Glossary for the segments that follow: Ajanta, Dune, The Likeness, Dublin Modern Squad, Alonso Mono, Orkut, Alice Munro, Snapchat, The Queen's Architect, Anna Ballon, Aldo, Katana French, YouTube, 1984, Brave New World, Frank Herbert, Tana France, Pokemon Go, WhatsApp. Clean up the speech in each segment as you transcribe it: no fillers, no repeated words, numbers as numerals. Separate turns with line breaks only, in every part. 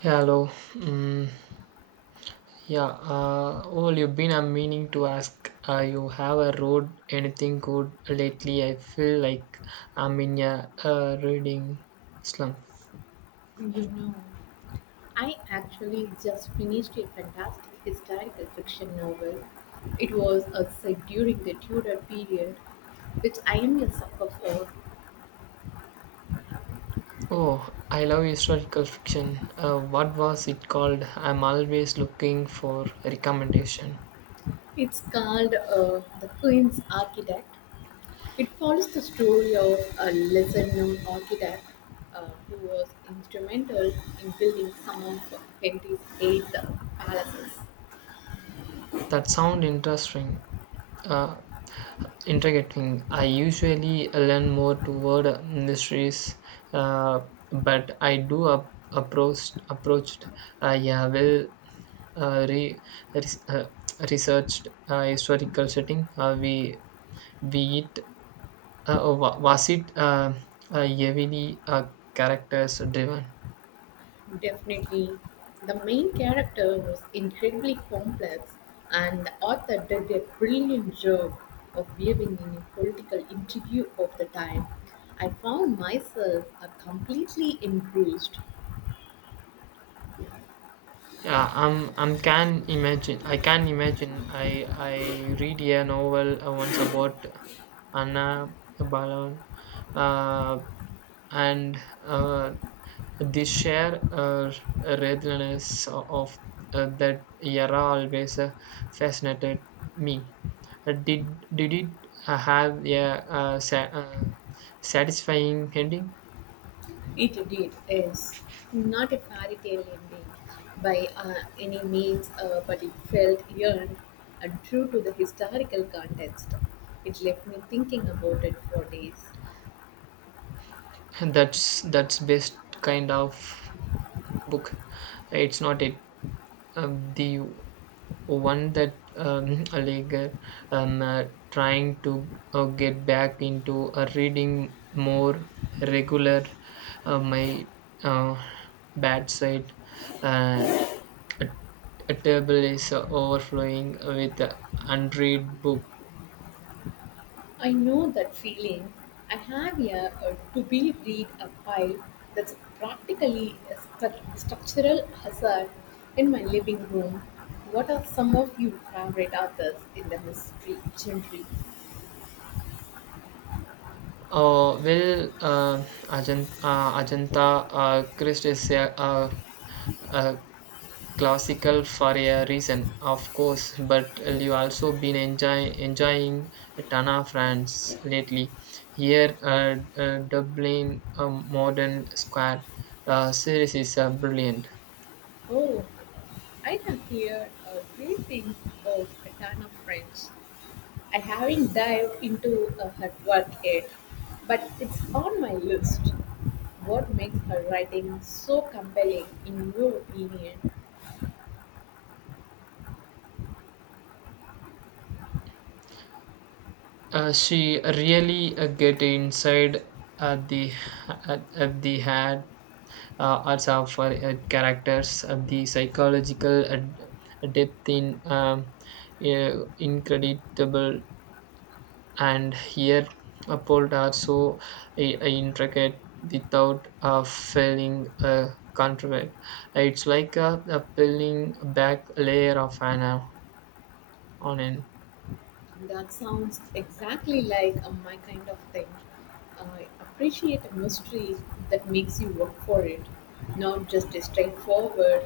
Hello. Mm, yeah. Well, you've been. I'm meaning to ask. You have a road? Anything good lately? I feel like I'm in a reading slump.
You know, I actually just finished a fantastic historical fiction novel. It was set during the Tudor period, which I am a sucker for.
Oh, I love historical fiction. What was it called? I'm always looking for recommendation.
It's called The Queen's Architect. It follows the story of a lesser known architect who was instrumental in building some of Henry's eight palaces.
That sound interesting. Uh, Intriguing. I usually lean more toward mysteries, uh, but I do ap- approached approached yeah well re- res- researched historical setting. We it oh, wa- was it heavily characters driven.
Definitely. The main character was incredibly complex, and the author did a brilliant job of weaving in a political intrigue of the time. I found myself completely engrossed.
Yeah, I'm can imagine. I can imagine. I read a novel once about Anna Ballon, and uh, the sheer readiness of that era always fascinated me. Did it have a satisfying ending?
It did, yes. Not a fairy tale ending by any means, but it felt earned and true to the historical context. It left me thinking about it for days.
That's best kind of book. It's not it. The one that a leaguer um, uh, trying to get back into reading more regular, my uh, bad side, uh, a, a table is overflowing with unread book.
I know that feeling. I have a to be read a pile that's practically a structural hazard in my living room. What are some of your favorite authors in the mystery genre?
Oh well, Ajanta Christ is a classical for a reason, of course, but you also been enjoying Tana France lately. Here, Dublin Modern Squad series is brilliant.
Oh, I have heard great things of Katana French. I haven't dived into her work yet, but it's on my list. What makes her writing so compelling, in your opinion?
She really get inside uh, the the head also for characters, the psychological depth in uh, incredible, and here uphold are so I intricate without feeling contrived. It's like a peeling back layer of an onion.
That sounds exactly like my kind of thing. I appreciate a mystery that makes you work for it, not just a straightforward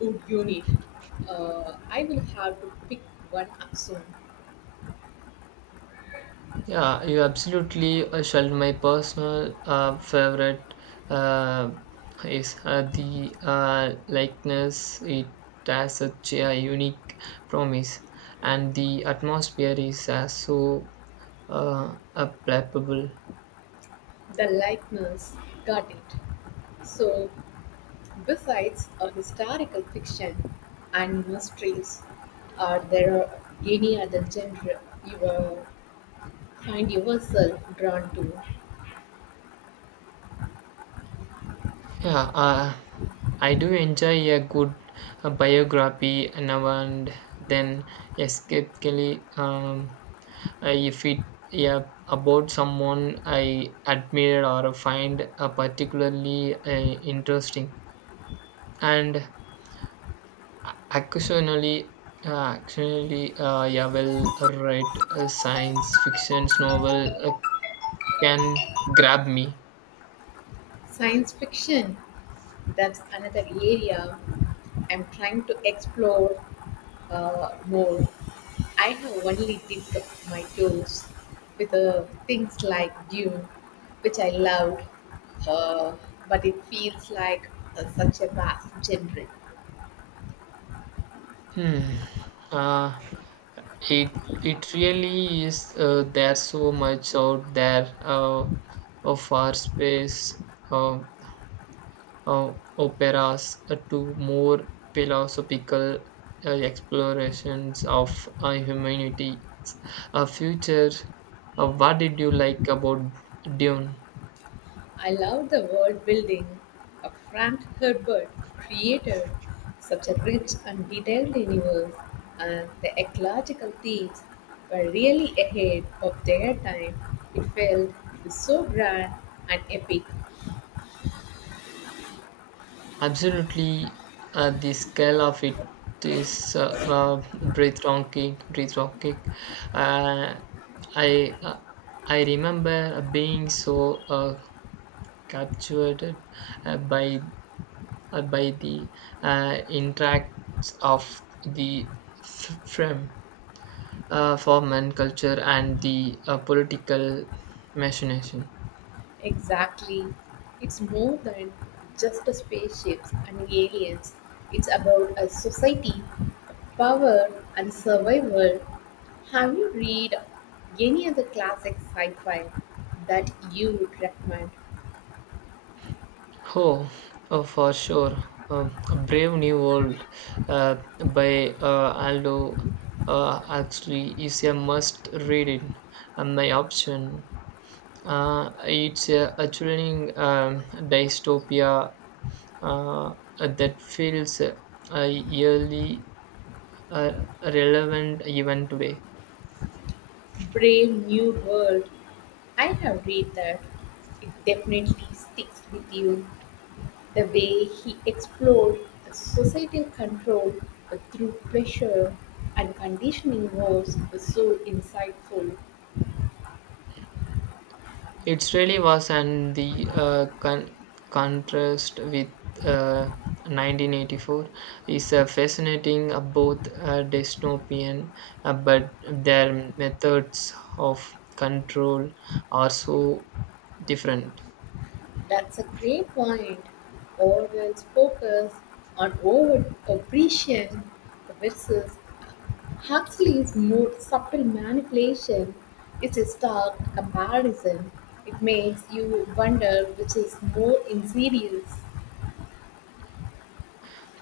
"Would unit." I will have to pick one up soon.
Yeah, you absolutely shall. My personal favorite uh, is the likeness. It has such a unique promise, and the atmosphere is so palpable.
The likeness, got it. So, besides historical fiction and mysteries, are there any other genre you find yourself drawn to?
Yeah, I do enjoy a good biography now and then, escapically, if it yeah about someone I admire or find particularly interesting, and occasionally, yeah, well, read science fiction novel can grab me.
Science fiction, that's another area I'm trying to explore more. I have only dipped my toes with things like Dune, which I loved, uh, but it feels like such a vast genre.
Hmm. Uh, it it really is, there's so much out there, of our space uh, operas to more philosophical explorations of humanity, a future. What did you like about dune?
I love the world building Frank Herbert created, such a rich and detailed universe, and the ecological themes were really ahead of their time. It felt so grand and epic.
Absolutely, the scale of it is breathtaking. Breathtaking. Uh, I uh, I remember being so captured uh, by by the interacts of the frame, foreman culture and the political machination.
Exactly. It's more than just a spaceships and aliens. It's about a society, Power and Survival. Have you read any other classic sci fi that you would recommend?
Oh, oh, for sure. A Brave New World by Aldo actually is a must read it. My option. It's a thrilling dystopia that feels eerily relevant even today.
Brave New World. I have read that. It definitely sticks with you. The way he explored societal control through pressure and conditioning was so insightful.
It really was, and the contrast with uh, 1984 is fascinating, both dystopian, but their methods of control are so different.
That's a great point. Orwell's focus on overt oppression versus Huxley's more subtle manipulation is a stark comparison. It makes you wonder which is more insidious.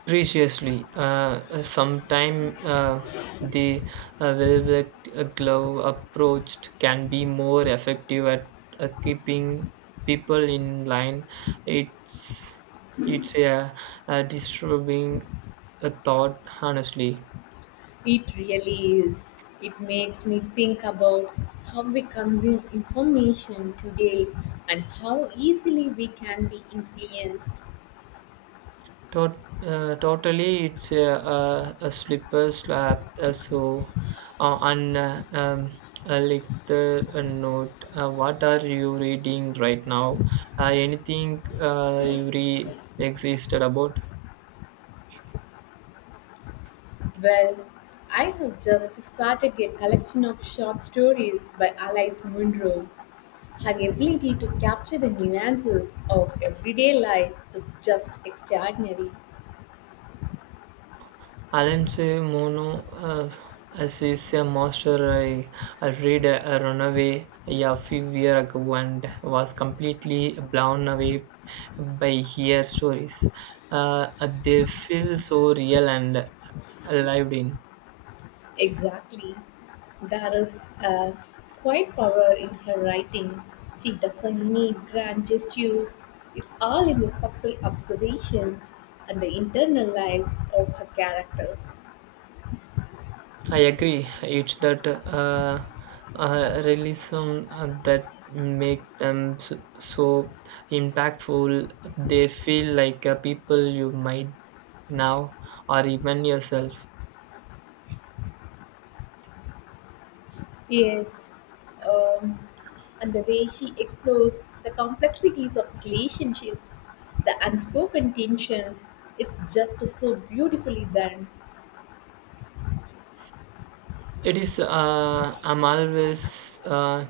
Preciously, sometime the velvet glove approached can be more effective at keeping people in line. It's it's a disturbing thought, honestly.
It really is. It makes me think about how we consume information today and how easily we can be influenced.
Totally, it's a slipper slap. So, and like the note, what are you reading right now? Anything you re existed about?
Well, I have just started a collection of short stories by Alice Munro. Her ability to capture the nuances of everyday life is just extraordinary.
Alonso Mono as is a master. I read a Runaway yeah, a few years ago and was completely blown away by her stories. They feel so real and lived in.
Exactly. There is a quiet power in her writing. She doesn't need grand gestures. It's all in the subtle observations and the internal lives of her characters.
I agree. It's that realism that make them so impactful. They feel like people you might now or even yourself.
Yes, um, and the way she explores the complexities of relationships, the unspoken tensions, it's just so beautifully done.
It is. I'm always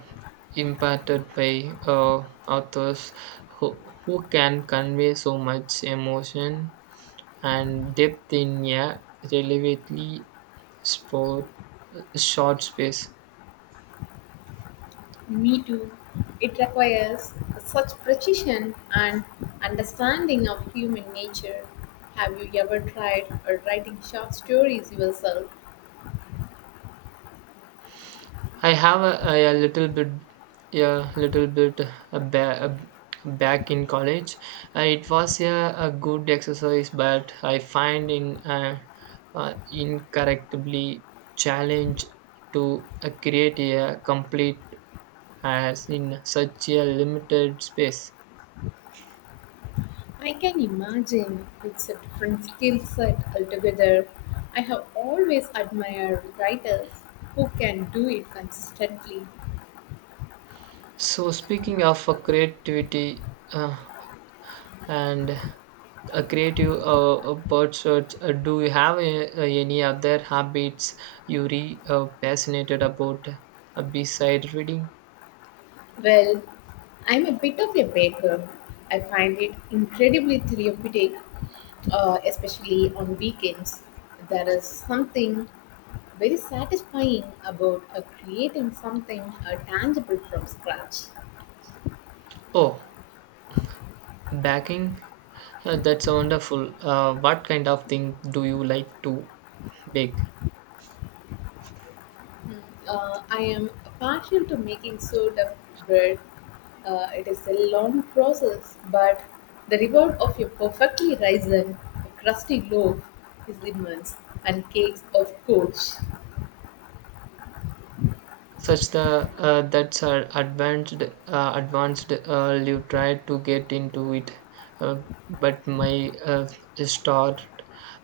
impacted by authors who can convey so much emotion and depth in a relatively sport, short space.
Me too. It requires such precision and understanding of human nature. Have you ever tried writing short stories yourself?
I have a little bit, a little bit a ba- a back in college. It was yeah, a good exercise, but I find in incorrectly challenge to create a complete as in such a limited space.
I can imagine it's a different skill set altogether. I have always admired writers who can do it consistently.
So speaking of creativity uh, and creative pursuits, do you have any other habits you're passionate about besides reading?
Well, I'm a bit of a baker. I find it incredibly therapeutic, especially on weekends. There is something very satisfying about creating something tangible from scratch.
Oh, baking? That's wonderful. What kind of thing do you like to bake?
I am partial to making sourdough bread. It is a long process, but the reward of a perfectly risen, crusty loaf is immense, and cakes, of course.
Such the that's advanced, you try to get into it uh, but my start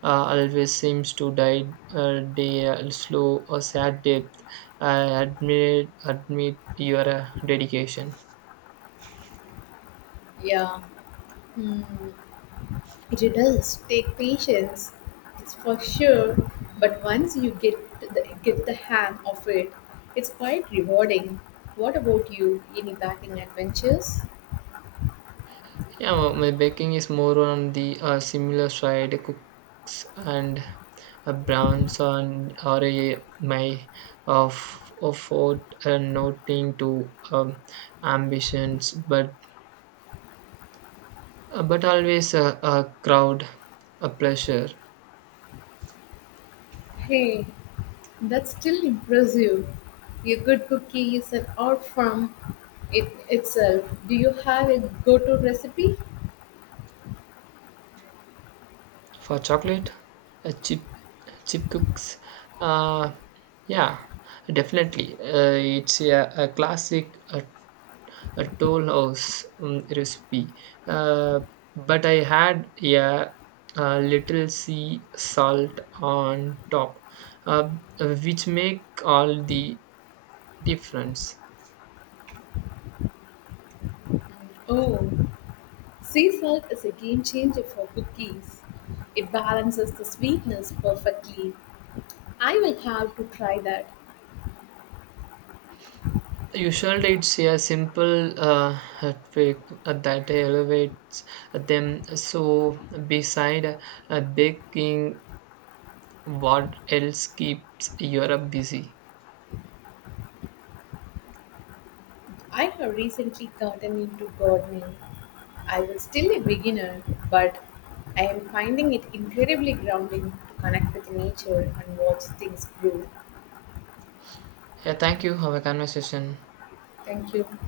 always seems to die day slow or sad depth. I admit your dedication.
Yeah. Hmm, it does take patience, it's for sure. But once you the get the hang of it, it's quite rewarding. What about you? Any baking adventures?
Yeah, well, my baking is more on the similar side, cooks and browns on or a, my of afford nothing to ambitions, but but always a crowd, a pleasure
Hey. That's still impressive. A good cookie is an art form it itself. Do you have a go-to recipe?
for chocolate, a chip cooks. Uh, yeah, definitely. It's a classic. A toll house recipe. Uh, but I had a little sea salt on top, uh, which make all the difference.
Oh, sea salt is a game changer for cookies. It balances the sweetness perfectly. I will have to try that.
Usually, it's a simple trick that elevates them. So, beside baking, what else keeps Europe busy?
I have recently gotten into gardening. I was still a beginner, but I am finding it incredibly grounding to connect with nature and watch things grow.
Yeah, thank you. Have a conversation.
Thank you.